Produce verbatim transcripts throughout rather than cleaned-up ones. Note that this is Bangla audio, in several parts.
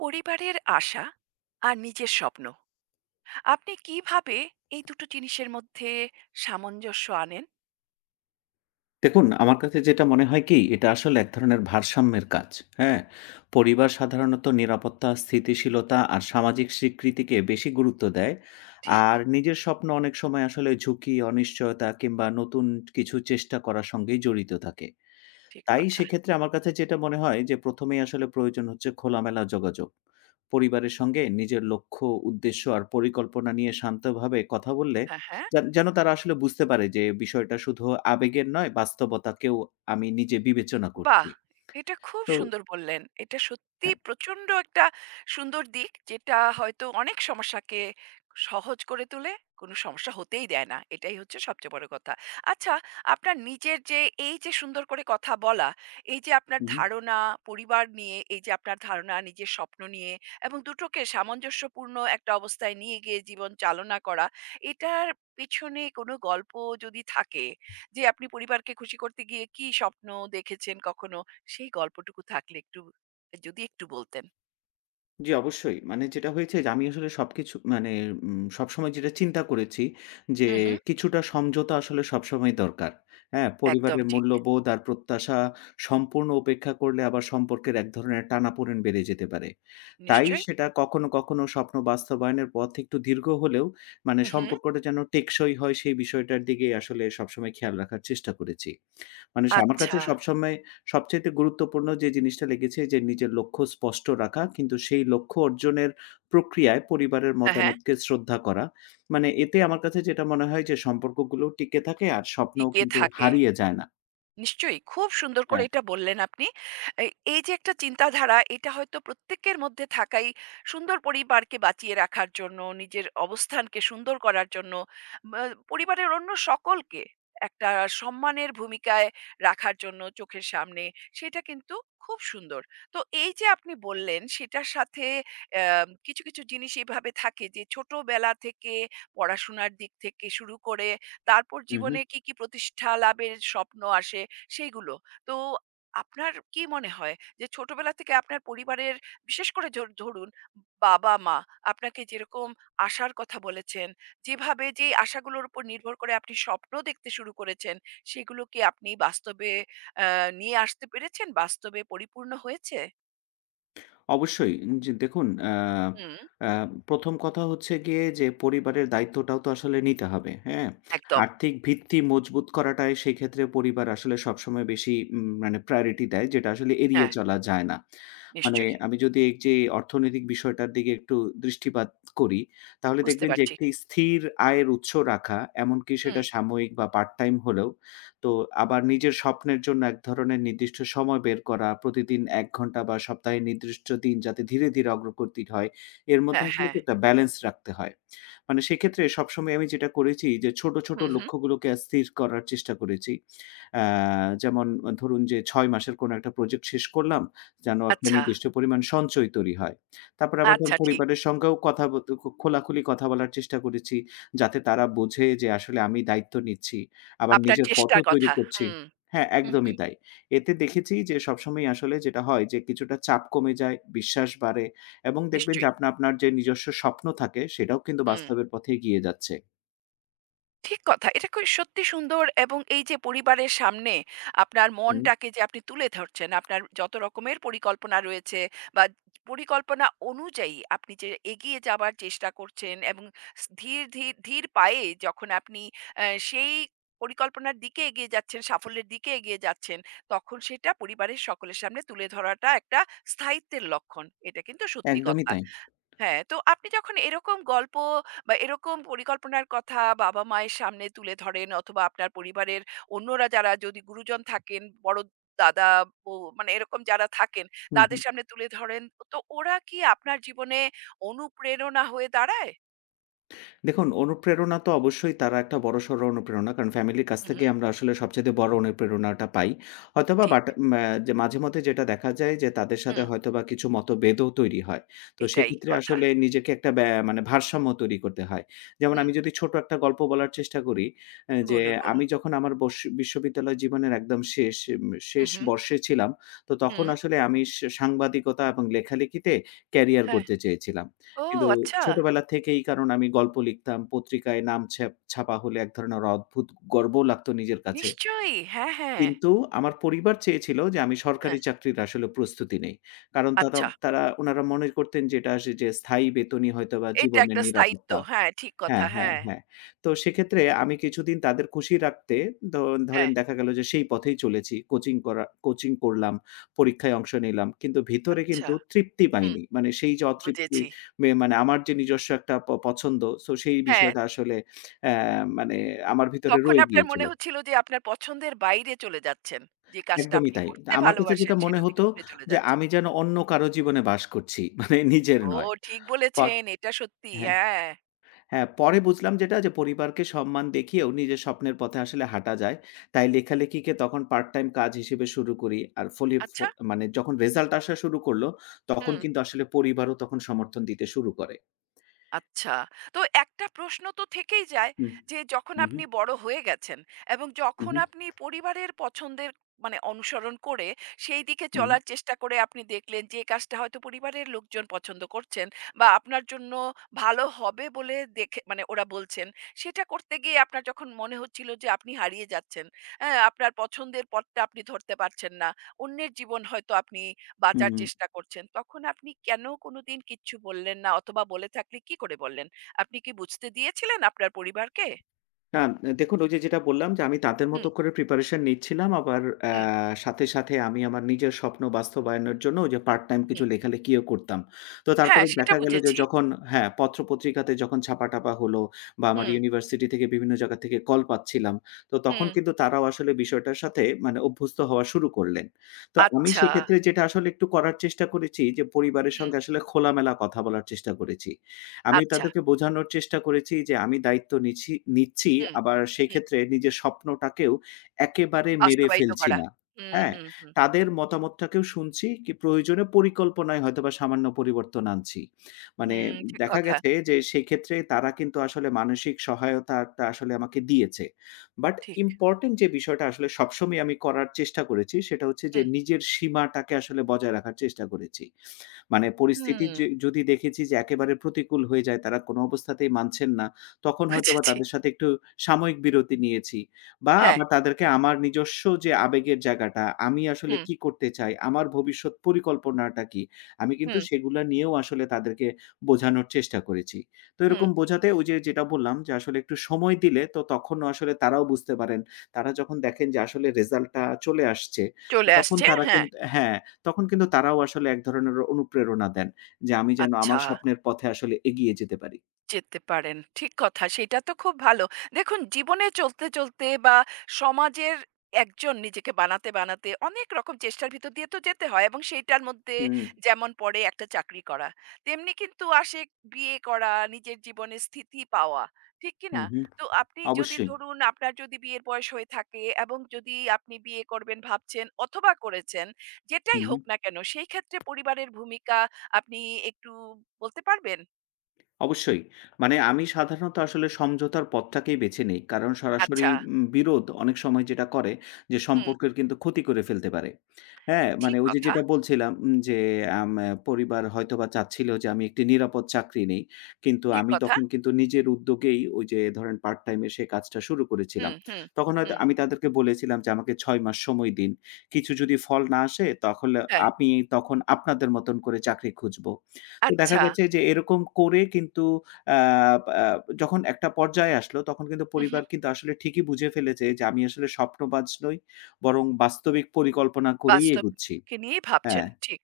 পরিবারের আশা আর নিজের স্বপ্ন। আপনি কিভাবে এই দুটো জিনিসের মধ্যে সামঞ্জস্য আনেন? দেখুন, আমার কাছে যেটা মনে হয় কি, এটা আসলে এক ধরনের ভারসাম্যের কাজ। হ্যাঁ? পরিবার সাধারণত নিরাপত্তা, স্থিতিশীলতা আর সামাজিক স্বীকৃতিকে বেশি গুরুত্ব দেয়। ঠিক, আর নিজের স্বপ্ন অনেক সময় আসলে ঝুঁকি, অনিশ্চয়তা কিংবা নতুন কিছু চেষ্টা করার সঙ্গেই জড়িত থাকে। ঠিক তাই কথা। সেক্ষেত্রে আমার কাছে যেটা মনে হয় যে, ১ম এই আসলে প্রয়োজন হচ্ছে খোলামেলা যোগাযোগ। পরিবারের সঙ্গে নিজের লক্ষ্য, উদ্দেশ্য আর পরিকল্পনা নিয়ে শান্তভাবে কথা বললে, হ্যাঁ, হ্যাঁ। যা যেন তারা আসলে বুঝতে পারে যে বিষয়টা শুধু আবেগের নয়, বাস্তবতাকেও আমি নিজে বিবেচনা বাহ! করছি। এটা খুব তো সুন্দর বললেন। এটা সত্যি হ্যাঁ, প্রচন্ড একটা সুন্দর দিক, যেটা হয়তো অনেক সমস্যাকে সহজ করে তোলে। কোনো সমস্যা হতেই দেয় না। এটাই হচ্ছে সবচেয়ে বড় কথা। আচ্ছা, আপনার নিজের যে এই যে সুন্দর করে কথা বলা, এই যে আপনার হুম। ধারণা পরিবার নিয়ে, এই যে আপনার ধারণা নিজের স্বপ্ন নিয়ে এবং দুটোকে সামঞ্জস্যপূর্ণ একটা অবস্থায় নিয়ে গিয়ে জীবন চালনা করা, এটার পেছনে কোনো গল্প যদি থাকে যে আপনি পরিবারকে খুশি করতে গিয়ে কি স্বপ্ন দেখেছেন কখনো? সেই গল্পটুকু থাকলে একটু যদি একটু বলতেন। জি, অবশ্যই। মানে যেটা হয়েছে যে আমি আসলে সবকিছু মানে উম সবসময় যেটা চিন্তা করেছি যে উহু, কিছুটা সমঝোতা আসলে সবসময় দরকার। হ্যাঁ? একদম পরিবারের ঠিক। মূল্যবোধ আর প্রত্যাশা সম্পূর্ণ উপেক্ষা করলে আবার সম্পর্কের এক ধরনের টানাপোড়েন বেড়ে যেতে পারে। তাই নিশ্চয়ই। সেটা কখনো, কখনো স্বপ্ন বাস্তবায়নের পথ একটু দীর্ঘ হলেও মানে উহু, সম্পর্কটা যেন টেকসই হয় সেই বিষয়টার দিকে আসলে সবসময় খেয়াল রাখার চেষ্টা করেছি। মানে স আমার কাছে আচ্ছা। সবসময় সবচাইতে গুরুত্বপূর্ণ যে জিনিসটা লেগেছে যে নিজের লক্ষ্য স্পষ্ট রাখা। কিন্তু সেই লক্ষ্য অর্জনের প্রক্রিয়ায় পরিবারের হ্যাঁ, হ্যাঁ। মতামতকে শ্রদ্ধা করা। মানে এতে আমার কাছে যেটা মনে হয় যে সম্পর্কগুলোও টিকে থাকে আর স্বপ্নও টিকে কিন্তু থাকে। হারিয়ে যায় না। নিশ্চয়ই। খুব সুন্দর করে হ্যাঁ। এটা বললেন আপনি। এই এই যে একটা চিন্তাধারা, এটা হয়তো প্রত্যেকের মধ্যে থাকাই সুন্দর পরিবারকে বাঁচিয়ে রাখার জন্য, নিজের অবস্থানকে সুন্দর করার জন্য, বা পরিবারের অন্য সকলকে একটা সম্মানের ভূমিকায় রাখার জন্য চোখের সামনে, সেটা কিন্তু খুব সুন্দর। তো এই যে আপনি বললেন, সেটার সাথে অ্যাম কিছু, কিছু জিনিস এভাবে থাকে যে ছোটবেলা থেকে পড়াশোনার দিক থেকে শুরু করে, তারপর হু, হু। জীবনে কি, কি প্রতিষ্ঠা লাভের স্বপ্ন আসে সেইগুলো। তো আপনার কি মনে হয় যে ছোটবেলা থেকে আপনার পরিবারের বিশেষ করে ঝর ধরুন বাবা-মা আপনাকে যেরকম আশার কথা বলেছেন, যেভাবে যেই আশাগুলোর উপর নির্ভর করে আপনি স্বপ্ন দেখতে শুরু করেছেন, সেগুলো কি আপনি বাস্তবে আ নিয়ে আসতে পেরেছেন? বাস্তবে পরিপূর্ণ হয়েছে? অবশ্যই। উম, যে দেখুন আ হুম, আ ১ম কথা হচ্ছে গিয়ে যে পরিবারের দায়িত্বটাও তো আসলে নিতে হবে, হ্যাঁ? একদম। আর্থিক ভিত্তি মজবুত করাটাই সেই ক্ষেত্রে পরিবার আসলে সবসময় বেশি উম মানে প্রায়োরিটি দেয় যেটা আসলে এড়িয়ে হ্যাঁ, চলা যায় না। মানে নিশ্চয়ই। আমি যদি এই যে অর্থনৈতিক বিষয়টার দিকে একটু দৃষ্টিপাত করি, তাহলে বুঝতে দেখবেন যে পারছি। একটি স্থির আয়ের উৎস রাখা এমনকি হুম, সেটা সাময়িক বা পার্ট টাইম হলেও তো আবার নিজের স্বপ্নের জন্য এক ধরনের নির্দিষ্ট সময় বের করা, প্রতিদিন এক ঘন্টা বা সপ্তাহে নির্দিষ্ট দিন যাতে ধীরে, ধীরে অগ্রগতি হয়, এর মধ্যে হ্যাঁ, আসলে হ্যাঁ। কি একটা ব্যালেন্স রাখতে হয়। মানে সেক্ষেত্রে সবসময় আমি যেটা করেছি যে ছোট, ছোট হুম, হুম। লক্ষ্যগুলোকে স্থির করার চেষ্টা করেছি। আ যেমন ধরুন যে ছয় মাসের কোনো একটা প্রজেক্ট শেষ করলাম, যেন একটা আচ্ছা, নির্দিষ্ট পরিমাণ সঞ্চয় তৈরি হয়। তারপরে আবার ধরুন আচ্ছা ঠিক। পরিবারের সঙ্গেও কথা বলতে খোলাখুলি কথা বলার চেষ্টা করেছি, যাতে তারা বোঝে যে আসলে আমি দায়িত্ব নিচ্ছি। আবার আপনার নিজের চেষ্টার পথও তৈরি কথা। করছি। হুম, হ্যাঁ, হুম, একদমই হুম। তাই। এতে দেখেছি যে সবসময়ই আসলে যেটা হয় যে কিছুটা চাপ কমে যায়, বিশ্বাস বাড়ে এবং দেখবেন যে নিশ্চয়ই। আপনা আপনার যে নিজস্ব স্বপ্ন থাকে সেটাও কিন্তু হুম। বাস্তবের পথে এগিয়ে যাচ্ছে। ঠিক কথা। এটা খুবই সত্যি সুন্দর এবং এই যে পরিবারের সামনে আপনার হুম, মনটাকে যে আপনি তুলে ধরছেন, আপনার যত রকমের পরিকল্পনা রয়েছে বা পরিকল্পনা অনুযায়ী আপনি যে এগিয়ে যাবার চেষ্টা করছেন এবং স ধীর, ধীর, ধীর পায়ে যখন আপনি অ্যা সেই পরিকল্পনার দিকে এগিয়ে যাচ্ছেন, সাফল্যের দিকে এগিয়ে যাচ্ছেন, তখন সেটা পরিবারের সকলের সামনে তুলে ধরাটা একটা স্থায়িত্বের লক্ষণ। এটা কিন্তু সত্যি একদমই কথা। তাই। হ্যাঁ, তো আপনি যখন এরকম গল্প বা এরকম পরিকল্পনার কথা বাবা-মায়ের সামনে তুলে ধরেন অথবা আপনার পরিবারের অন্যরা যারা যদি গুরুজন থাকেন, বড় দাদা, বউ মানে এরকম যারা থাকেন হুম। তাদের সামনে তুলে ধরেন, তো ওরা কি আপনার জীবনে অনুপ্রেরণা হয়ে দাঁড়ায়? দেখুন, অনুপ্রেরণা তো অবশ্যই তারা একটা বড়সড় অনুপ্রেরণা। কারণ ফ্যামিলির কাছ হুম, থেকেই হুম, আমরা আসলে সবচাইতে বড় অনুপ্রেরণাটা পাই। হয়তোবা ঠিক। বাট ম্যা যে মাঝেমধ্যে যেটা দেখা যায় যে তাদের সাথে হুম, হয়তোবা কিছু মতভেদও তৈরি হয়। তো এটাই সেক্ষেত্রে কথা। আসলে নিজেকে একটা ব্যা মানে ভারসাম্য তৈরি করতে হয়। যেমন হুম, আমি যদি ছোট একটা গল্প বলার চেষ্টা করি, অ্যা যে বলুন, বলুন। আমি যখন আমার বস বিশ্ববিদ্যালয় জীবনের একদম শেষ উম হুম, শেষ হুম, বর্ষে ছিলাম, তো তখন হুম, আসলে আমি সা সাংবাদিকতা এবং লেখালেখিতে ক্যারিয়ার হ্যাঁ। গড়তে চেয়েছিলাম। ও কিন্তু আচ্ছা, ছোটবেলা থেকেই কারণ আমি গল্প লিখতাম, পত্রিকায় নাম ছ্যাপ ছাপা হলে এক ধরনের অদ্ভুত গর্ব লাগতো নিজের কাছে। নিশ্চয়ই। হ্যাঁ, হ্যাঁ, কিন্তু আমার পরিবার চেয়েছিল যে আমি সরকারি হ্যাঁ। চাকরির আসলে প্রস্তুতি নেই। কারণ তারা আচ্ছা, তারা উনারা মনে করতেন যে এটা যে স্থায়ী বেতনই হয়তোবা এটা জীবনের একটা স্থায়িত্ব। নিরাপত্তা। হ্যাঁ, ঠিক কথা। হ্যাঁ, হ্যাঁ, হ্যাঁ, হ্যাঁ। তো সেক্ষেত্রে আমি কিছুদিন তাদের খুশি রাখতে ধ ধরেন হ্যাঁ, দেখা গেল যে সেই পথেই চলেছি। কোচিং করা কোচিং করলাম, পরীক্ষায় অংশ নিলাম। কিন্তু ভিতরে আচ্ছা। কিন্তু তৃপ্তি হুম, পাইনি। মানে সেই যে অতৃপ্তি বুঝেছি। মে মানে আমার যে নিজস্ব একটা প পছন্দ সো সেই হ্যাঁ, বিষয়টা আসলে অ্যা মানে আমার ভিতরে তখন রয়ে আপনার গিয়েছিল। মনে হচ্ছিল যে আপনার পছন্দের বাইরে চলে যাচ্ছেন। যে কাজটা একদমই আপনি তাই। করতে আমার কাছে যেটা ভালোবাসেন মনে সেটা থেকে হতো দূরে চলে যে যাচ্ছেন। আমি যেন অন্য কারো জীবনে বাস করছি। মানে নিজের ও নয়। ঠিক পা বলেছেন, এটা সত্যি। হ্যাঁ। হ্যাঁ। হ্যাঁ, পরে বুঝলাম যেটা যে পরিবারকে সম্মান দেখিয়েও নিজের স্বপ্নের পথে আসলে হাঁটা যায়। তাই লেখালেখিকে তখন পার্ট টাইম কাজ হিসেবে শুরু করি। আর ফলে ফ আচ্ছা, মানে যখন রেজাল্ট আসা শুরু করলো, তখন হুম। কিন্তু আসলে পরিবারও তখন সমর্থন দিতে শুরু করে। আচ্ছা। তো একটা প্রশ্ন তো থেকেই যায় হুম। যে যখন হু, হু, আপনি বড় হয়ে গেছেন এবং যখন হু, আপনি পরিবারের পছন্দের মানে অনুসরণ করে সেই দিকে হু, চলার চেষ্টা করে আপনি দেখলেন যে কাজটা হয়তো পরিবারের লোকজন পছন্দ করছেন বা আপনার জন্য ভালো হবে বলে দেখে মানে ওরা বলছেন সেটা করতে গিয়ে আপনার যখন মনে হচ্ছিল যে আপনি হারিয়ে যাচ্ছেন, হ্যাঁ আপনার পছন্দের পথটা আপনি ধরতে পারছেন না, অন্যের জীবন হয়তো আপনি হু, বাঁচার হু। চেষ্টা করছেন। তখন আপনি কেন কোনোদিন কিচ্ছু বললেন না অথবা বলে থাকলে কি করে বললেন? আপনি কি বুঝতে দিয়েছিলেন আপনার পরিবারকে? না, দেখুন ওই যে যেটা বললাম যে আমি তাদের হুম, মতো করে প্রিপারেশন নিচ্ছিলাম। আবার আ হুম, সাথে, সাথে আমি আমার নিজের স্বপ্ন বাস্তবায়নের জন্য ওই যে পার্ট টাইম হুম। কিছু লেখালেখিও করতাম। তো হ্যাঁ, তারপরে সেটা দেখা গেল যে বুঝেছি। যখন হ্যাঁ, পত্র-পত্রিকাতে যখন ছাপা-টাপা হলো বা আমার হুম, ইউনিভার্সিটি থেকে বিভিন্ন জায়গা থেকে কল পাচ্ছিলাম। তো তখন হুম। কিন্তু তারাও আসলে বিষয়টার সাথে মানে অভ্যস্ত হওয়া শুরু করলেন। তো আমি আচ্ছা। সেক্ষেত্রে যেটা আসলে একটু করার চেষ্টা করেছি যে পরিবারের হুম, সঙ্গে আসলে খোলামেলা কথা বলার চেষ্টা করেছি। আমি আচ্ছা। তাদেরকে বোঝানোর চেষ্টা করেছি যে আমি দায়িত্ব নিছি নিচ্ছি। হুম, আবার হুম। সেক্ষেত্রে নিজের স্বপ্নটাকেও একেবারে মেরে বাস্তবায়িত ফেলছি করা। না। হুম, হ্যাঁ? হুম, হুম। তাদের মতামতটাকেও শুনছি কি প্রয়োজনে পরিকল্পনায় হয়তোবা সামান্য পরিবর্তন আনছি। মানে হুম, ঠিক দেখা কথা। গেছে যে সেক্ষেত্রে তারা কিন্তু আসলে মানসিক সহায়তাটা আসলে আমাকে দিয়েছে। বাট ঠিক। ইম্পোর্টেন্ট যে বিষয়টা আসলে সবসময় আমি করার চেষ্টা করেছি সেটা হচ্ছে যে হুম, নিজের সীমাটাকে আসলে বজায় রাখার চেষ্টা করেছি। মানে পরিস্থিতি হুম। যে যদি দেখেছি যে একেবারে প্রতিকূল হয়ে যায়, তারা কোনো অবস্থাতেই মানছেন না, তখন হয়তোবা বুঝেছি। তাদের সাথে একটু সাময়িক বিরতি নিয়েছি। বা হ্যাঁ। আবার তাদেরকে আমার নিজস্ব যে আবেগের জায়গাটা, আমি আসলে হুম, কি করতে চাই, আমার ভবিষ্যৎ পরিকল্পনাটা কি, আমি কিন্তু হুম, সেগুলা নিয়েও আসলে তাদেরকে বোঝানোর চেষ্টা করেছি। তো হুম। এরকম বোঝাতে ওই যে যেটা বললাম যে আসলে একটু সময় দিলে তো তখনও আসলে তারাও বুঝতে পারেন। তারা যখন দেখেন যে আসলে রেজাল্টটা চলে আসছে, চলে তখন আসছে। তারা কিন হ্যাঁ। হ্যাঁ। তখন কিন্তু তারাও আসলে এক ধরনের অনুপ্রেরণা দেন যে, আমি যেন আমার আচ্ছা। স্বপ্নের পথে আসলে এগিয়ে যেতে পারি। যেতে পারেন। ঠিক কথা। সেটা তো খুব ভালো। দেখুন জীবনে চলতে, চলতে বা সমাজের একজন নিজেকে বানাতে, বানাতে অনেক রকম চেষ্টার ভিতর দিয়ে তো যেতে হয় এবং সেইটার মধ্যে হুম, যেমন পড়ে একটা চাকরি করা। তেমনি কিন্তু আসে বিয়ে করা, নিজের জীবনে স্থিতি পাওয়া। ঠিক কি হু, না? হু। তো আপনি যদি অবশ্যই। ধরুন আপনার যদি বিয়ের বয়স হয়ে থাকে এবং যদি আপনি বিয়ে করবেন ভাবছেন অথবা করেছেন, হু, যেটাই হু। হোক না কেন সেই ক্ষেত্রে পরিবারের ভূমিকা আপনি একটু বলতে পারবেন? অবশ্যই। মানে আমি সাধারণত আসলে সমঝোতার পথটাকেই বেছে নেই। কারণ সরাসরি আচ্ছা। উম বিরোধ অনেক সময় যেটা করে যে হুম। সম্পর্কের কিন্তু ক্ষতি করে ফেলতে পারে। হ্যাঁ? মানে ঠিক ওই যে কথা, যেটা বলছিলাম উম যে আম পরিবার হয়তোবা চাচ্ছিল যে আমি একটি নিরাপদ চাকরি নেই। কিন্তু ঠিক আমি কথা। তখন কিন্তু নিজের উদ্যোগেই ওই যে ধরেন পার্ট টাইম এ সেই কাজটা শুরু করেছিলাম। হুম, হুম, তখন হয়তো হুম। আমি তাদেরকে বলেছিলাম যে আমাকে ছয় মাস সময় দিন। কিছু যদি ফল না আসে তাহলে হ্যাঁ, আমি তখন আপনাদের মতন করে চাকরি খুঁজব। তো দেখা আচ্ছা। গেছে যে এরকম করে কিন্তু আ আ যখন একটা পর্যায়ে আসলো তখন কিন্তু হু, হু। পরিবার কিন্তু আসলে ঠিকই বুঝে ফেলেছে যে আমি আসলে স্বপ্নবাজ নই, বরং বাস্তবিক পরিকল্পনা করেই এগুচ্ছি। বাস্তবকে নিয়েই হ্যাঁ, ভাবছেন। ঠিক।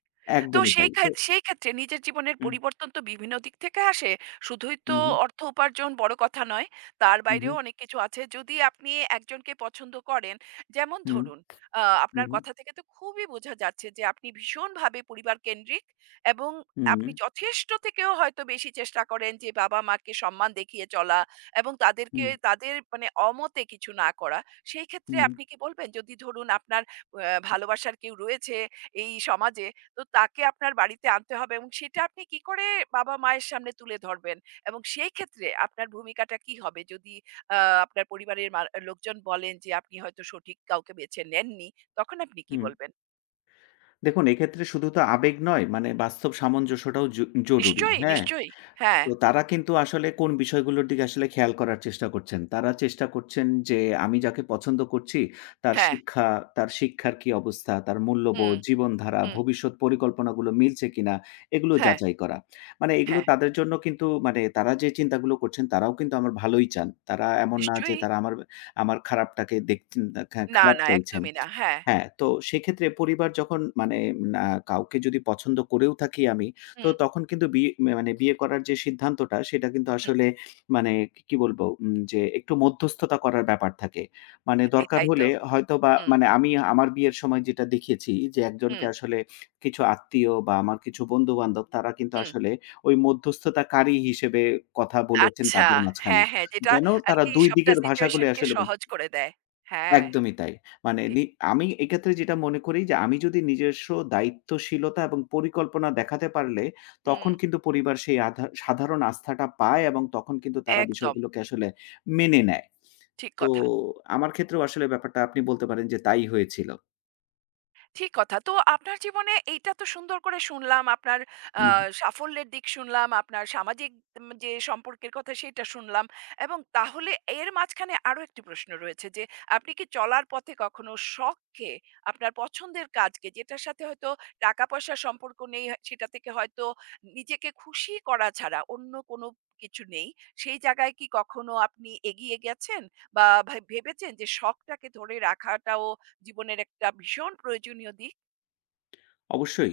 তো একদমই সেই তাই। খা তো সেই ক্ষেত্রে নিজের জীবনের হুম, পরিবর্তন তো বিভিন্ন দিক থেকে আসে। শুধুই হুম, তো হুম, অর্থ উপার্জন বড় কথা নয়। তার হুম, বাইরেও অনেক কিছু আছে। যদি আপনি একজনকে পছন্দ করেন, যেমন হুম, ধরুন আ আপনার হুম, কথা থেকে তো খুবই বোঝা যাচ্ছে যে আপনি ভীষণভাবে পরিবারকেন্দ্রিক এবং হুম, আপনি যথেষ্ট থেকেও হয়তো বেশি চেষ্টা করেন যে বাবা-মাকে সম্মান দেখিয়ে চলা এবং তাদেরকে হুম, তাদের মানে অমতে কিছু না করা। সেই ক্ষেত্রে হুম, আপনি কি বলবেন যদি ধরুন আপনার অ্যা ভালোবাসার কেউ রয়েছে এই সমাজে, তো তাকে আপনার বাড়িতে আনতে হবে এবং সেটা আপনি কি করে বাবা-মায়ের সামনে তুলে ধরবেন? এবং সেই ক্ষেত্রে আপনার ভূমিকাটা কি হবে? যদি আ আপনার পরিবারের মা লোকজন বলেন যে, আপনি হয়তো সঠিক কাউকে বেছে নেননি, তখন আপনি কি হুম। বলবেন? দেখুন এক্ষেত্রে শুধু তো আবেগ নয়, মানে বাস্তব সামঞ্জস্যটাও জ জরুরি। নিশ্চয়ই, হ্যাঁ? নিশ্চয়ই। হ্যাঁ, তো তারা কিন্তু আসলে কোন বিষয়গুলোর দিকে আসলে খেয়াল করার চেষ্টা করছেন। তারা চেষ্টা করছেন যে আমি যাকে পছন্দ করছি তার হ্যাঁ। শিক্ষা, তার শিক্ষার কি অবস্থা, তার হুম, মূল্যবোধ, জীবনধারা, হুম। ভবিষ্যৎ পরিকল্পনাগুলো মিলছে কিনা এগুলো হ্যাঁ, যাচাই করা। মানে এগুলো হ্যাঁ। তাদের জন্য কিন্তু মানে তারা যে চিন্তাগুলো করছেন তারাও কিন্তু আমার ভালোই চান। তারা এমন না যে নিশ্চয়ই। তারা আমার, আমার খারাপটাকে দেখছেন খা না, খারাপ না, চাইছেন। একদমই না। হ্যাঁ। হ্যাঁ, তো সেক্ষেত্রে পরিবার যখন মানে না কাউকে যদি পছন্দ করেও থাকি আমি, তো হুম, তখন কিন্তু বিয়ে মা মানে বিয়ে করার যে সিদ্ধান্তটা সেটা কিন্তু হুম। আসলে মানে কি কি বলবো? উম যে একটু মধ্যস্থতা করার ব্যাপার থাকে। মানে এই দরকার তাই তো। হলে হয়তোবা হুম, মানে আমি আমার বিয়ের সময় যেটা দেখেছি যে একজনকে হুম, আসলে কিছু আত্মীয় বা আমার কিছু বন্ধু-বান্ধব তারা কিন্তু হুম। আসলে ওই মধ্যস্থতাকারী হিসেবে কথা বলেছেন আচ্ছা। তাদের মাঝখানে। হ্যাঁ, হ্যাঁ, যেটা যেন তারা আরকি দুই সবটা দিকের ভাষাগুলো সিচুয়েশন কে আসলে মানে সহজ করে দেয়। হ্যাঁ, একদমই তাই। মানে ঠিক। নি আমি এক্ষেত্রে যেটা মনে করি যে আমি যদি নিজস্ব দায়িত্বশীলতা এবং পরিকল্পনা দেখাতে পারলে তখন হুম, কিন্তু পরিবার সেই আধা সাধারণ আস্থাটা পায় এবং তখন কিন্তু তারা একদম বিষয়গুলোকে আসলে মেনে নেয়। ঠিক তো কথা। আমার ক্ষেত্রেও আসলে ব্যাপারটা আপনি বলতে পারেন যে তাই হয়েছিল। ঠিক কথা। তো আপনার জীবনে এইটা তো সুন্দর করে শুনলাম। আপনার আ হু। সাফল্যের দিক শুনলাম, আপনার সামাজিক উম যে সম্পর্কের কথা সেটা শুনলাম। এবং তাহলে এর মাঝখানে আরো একটি প্রশ্ন রয়েছে যে, আপনি কি চলার পথে কখনো শখকে, আপনার পছন্দের কাজকে যেটার সাথে হয়তো টাকা-পয়সার সম্পর্ক নেই, হ সেটা থেকে হয়তো নিজেকে খুশি করা ছাড়া অন্য কোনো কিছু নেই, সেই জায়গায় কি কখনো আপনি এগিয়ে গেছেন? বা ভাই ভেবেছেন যে শখটাকে ধরে রাখাটাও জীবনের একটা ভীষণ প্রয়োজনীয় দিক। অবশ্যই।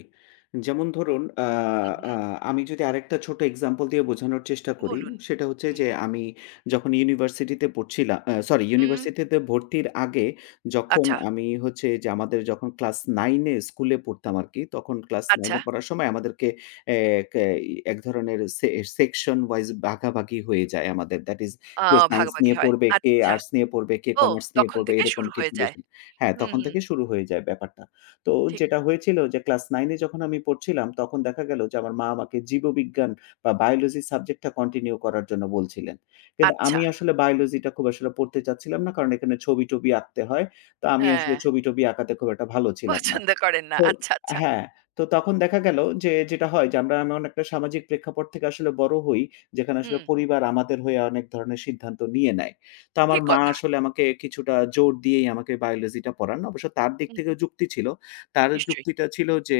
যেমন ধরুন আ হুম, আ হুম। আমি যদি আরেকটা ছোট এক্সাম্পল দিয়ে বোঝানোর চেষ্টা করি, বলুন। সেটা হচ্ছে হুম, যে আমি যখন ইউনিভার্সিটিতে পড়ছিলা আ সরি উম ইউনিভার্সিটিতে ভর্তির আগে যখন আচ্ছা, আমি হচ্ছে যে আমাদের যখন ক্লাস নয় এ স্কুলে পড়তাম আরকি, তখন ক্লাস নয় আচ্ছা। এ পড়ার সময় আমাদেরকে এক এ এক ধরনের সে সেকশন ওয়াইজ ভাগাভাগি হয়ে যায় আমাদের। That is a K science ভাগাভাগি নিয়ে হয়। পড়বে, কে আচ্ছা। আর্টস নিয়ে পড়বে, কে ও কমার্স নিয়ে তখন পড়বে থেকে এরকম শুরু কিছু হয়ে যায়। বেশি হ্যাঁ, হুম, তখন হুম। থেকে শুরু হয়ে যায় ব্যাপারটা। তো ঠিক। যেটা হয়েছিল যে ক্লাস নয় এ যখন আমি পড়ছিলাম, তখন দেখা গেল যে আমার মা আমাকে জীববিজ্ঞান বা বায়োলজি সাবজেক্টটা কন্টিনিউ করার জন্য বলছিলেন। কিন্তু আচ্ছা। আমি আসলে বায়োলজিটা খুব আসলে পড়তে চাচ্ছিলাম না। কারণ এখানে ছবি-টবি আঁকতে হয়। তো আমি আসলে হ্যাঁ, ছবি-টবি আঁকাতে খুব একটা ভালো ছিলাম না। পছন্দ করেন না। তো আচ্ছা, আচ্ছা। হ্যাঁ, তো তখন দেখা গেল যে যেটা হয় যে আমরা এমন একটা সামাজিক প্রেক্ষাপট থেকে আসলে বড় হই, যেখানে আসলে হুম, পরিবার আমাদের হয়ে অনেক ধরনের সিদ্ধান্ত নিয়ে নেয়। তো আমার ঠিক মা কথা। আসলে আমাকে কিছুটা জোর দিয়েই আমাকে বায়োলজিটা পড়ান। অবশ্য তার দিক হুম, থেকেও যুক্তি ছিল। তার নিশ্চয়ই। যুক্তিটা ছিল যে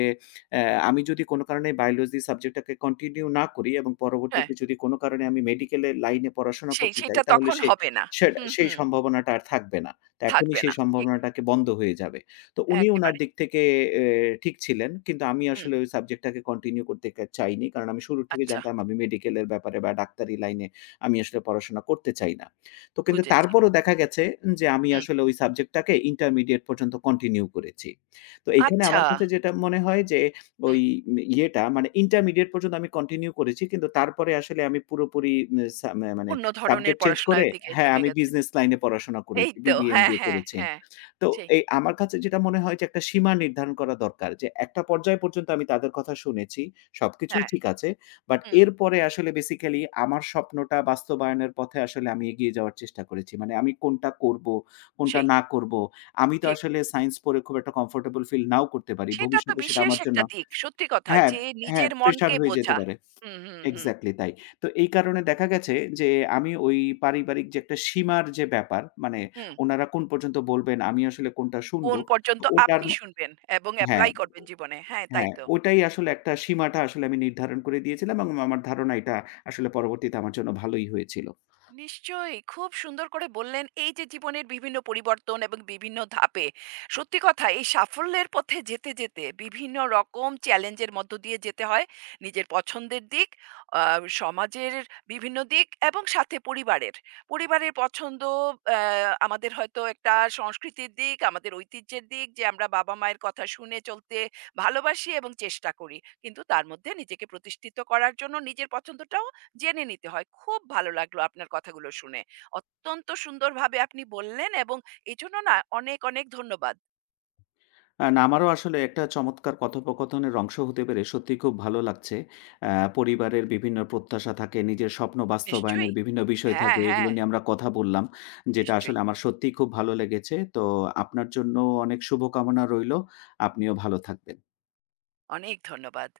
অ্যা আমি যদি কোনো কারণে বায়োলজি সাবজেক্টটাকে কন্টিনিউ না করি এবং হ্যাঁ, পরবর্তীতে যদি কোনো কারণে আমি মেডিকেলের লাইনে পড়াশোনা সেই করতে চাই সেইটা তাহলে তখন সে হবে না। সেটা হুম, সেই হুম। সম্ভাবনাটা আর থাকবে না। তো এখনই থাকবে সেই না। ঠিক। সম্ভাবনাটাকে বন্ধ হয়ে যাবে। তো উনি উনার একেবারে। দিক থেকে এ ঠিক ছিলেন। কিন্তু আমি হুম, আসলে ওই সাবজেক্টটাকে কন্টিনিউ করতে কা চাইনি। কারণ আমি শুরুর থেকে আচ্ছা জানতাম আমি মেডিকেলের ব্যাপারে বা ডাক্তারি লাইনে আমি আসলে পড়াশোনা করতে চাই না। তো কিন্তু বুঝেছি। তারপরও দেখা গেছে যে আমি হুম, আসলে ওই সাবজেক্টটাকে ইন্টারমিডিয়েট পর্যন্ত কন্টিনিউ করেছি। তো এইখানে আচ্ছা। আমার কাছে যেটা মনে হয় যে ওই হুম, মে ইয়েটা মানে ইন্টারমিডিয়েট পর্যন্ত আমি কন্টিনিউ করেছি। কিন্তু তারপরে আসলে আমি পুরোপুরি মে সা মে মানে অন্য ধরনের সাবজেক্ট চেঞ্জ পড়াশোনার করে দিকে হ্যাঁ, ঝুঁকে আমি গেছেন। বিজনেস লাইনে পড়াশোনা এই করেছি। তো। বিবিএ, হ্যাঁ, এমবিএ হ্যাঁ, করেছি। হ্যাঁ। তো সেই। এই আমার কাছে যেটা মনে হয় যে একটা সীমা নির্ধারণ করা দরকার। যে একটা পর্যায় পর্যন্ত আমি তাদের কথা শুনেছি। সবকিছুই হ্যাঁ, ঠিক আছে। বাট হুম। এরপরে আসলে বেসিক্যালি আমার স্বপ্নটা বাস্তবায়নের পথে আসলে আমি এগিয়ে যাওয়ার চেষ্টা করেছি। মানে আমি কোনটা করব, কোনটা সেই, না করব। আমি তো ঠিক। আসলে সায়েন্স পড়ে খুব একটা কমফোর্টেবল ফিল নাও করতে পারি। সেটা তো ভবিষ্যতে সেটা বিশেষ আমার জন্য একটা দিক। সত্যি কথা হ্যাঁ, যে হ্যাঁ, নিজের প্রেশার মনকে হয়ে যেতে বোঝা। পারে। হুম, হুম, হুম, এক্সাক্টলি তাই। তো এই কারণে দেখা গেছে যে আমি ওই পারিবারিক যে একটা সীমার যে ব্যাপার, মানে হুম। উনারা কোন পর্যন্ত বলবেন, আমি আসলে কোনটা শুনবো, কোন তো পর্যন্ত ওটার আপনি ম- শুনবেন এবং হ্যাঁ, এপ্লাই করবেন জীবনে। হ্যাঁ, তাই হ্যাঁ, তো। ওটাই আসলে একটা সীমাটা আসলে আমি নির্ধারণ করে দিয়েছিলাম এবং আমার ধারণা এটা আসলে পরবর্তীতে আমার জন্য ভালোই হয়েছিল। নিশ্চয়ই। খুব সুন্দর করে বললেন এই যে জীবনের বিভিন্ন পরিবর্তন এবং বিভিন্ন ধাপে, সত্যি কথা এই সাফল্যের পথে যেতে, যেতে বিভিন্ন রকম চ্যালেঞ্জের মধ্য দিয়ে যেতে হয়। নিজের পছন্দের দিক, আ সমাজের বিভিন্ন দিক এবং সাথে পরিবারের। পরিবারের পছন্দ, আ আমাদের হয়তো একটা সংস্কৃতির দিক, আমাদের ঐতিহ্যের দিক যে আমরা বাবা-মায়ের কথা শুনে চলতে ভালোবাসি এবং চেষ্টা করি। কিন্তু তার মধ্যে নিজেকে প্রতিষ্ঠিত করার জন্য নিজের পছন্দটা জেনে নিতে হয়। খুব ভালো লাগলো আপনার কথাগুলো শুনে। অত্যন্ত সুন্দরভাবে আপনি বললেন এবং এজন্য না অনেক, অনেক ধন্যবাদ। অ্যান আমারও আসলে একটা চমৎকার কথোপকথনের অংশ হতে পেরে সত্যিই খুব ভালো লাগছে। অ্যা পরিবারের বিভিন্ন প্রত্যাশা থাকে, নিজের স্বপ্ন বাস্তবায়নের নিশ্চয়ই। বিভিন্ন বিষয় হ্যাঁ, থাকে। এগুলো হ্যাঁ, নিয়ে আমরা কথা বললাম। যেটা নিশ্চয়ই। আসলে আমার সত্যিই খুব ভালো লেগেছে। তো আপনার জন্য অনেক শুভকামনা রইলো। আপনিও ভালো থাকবেন। অনেক ধন্যবাদ।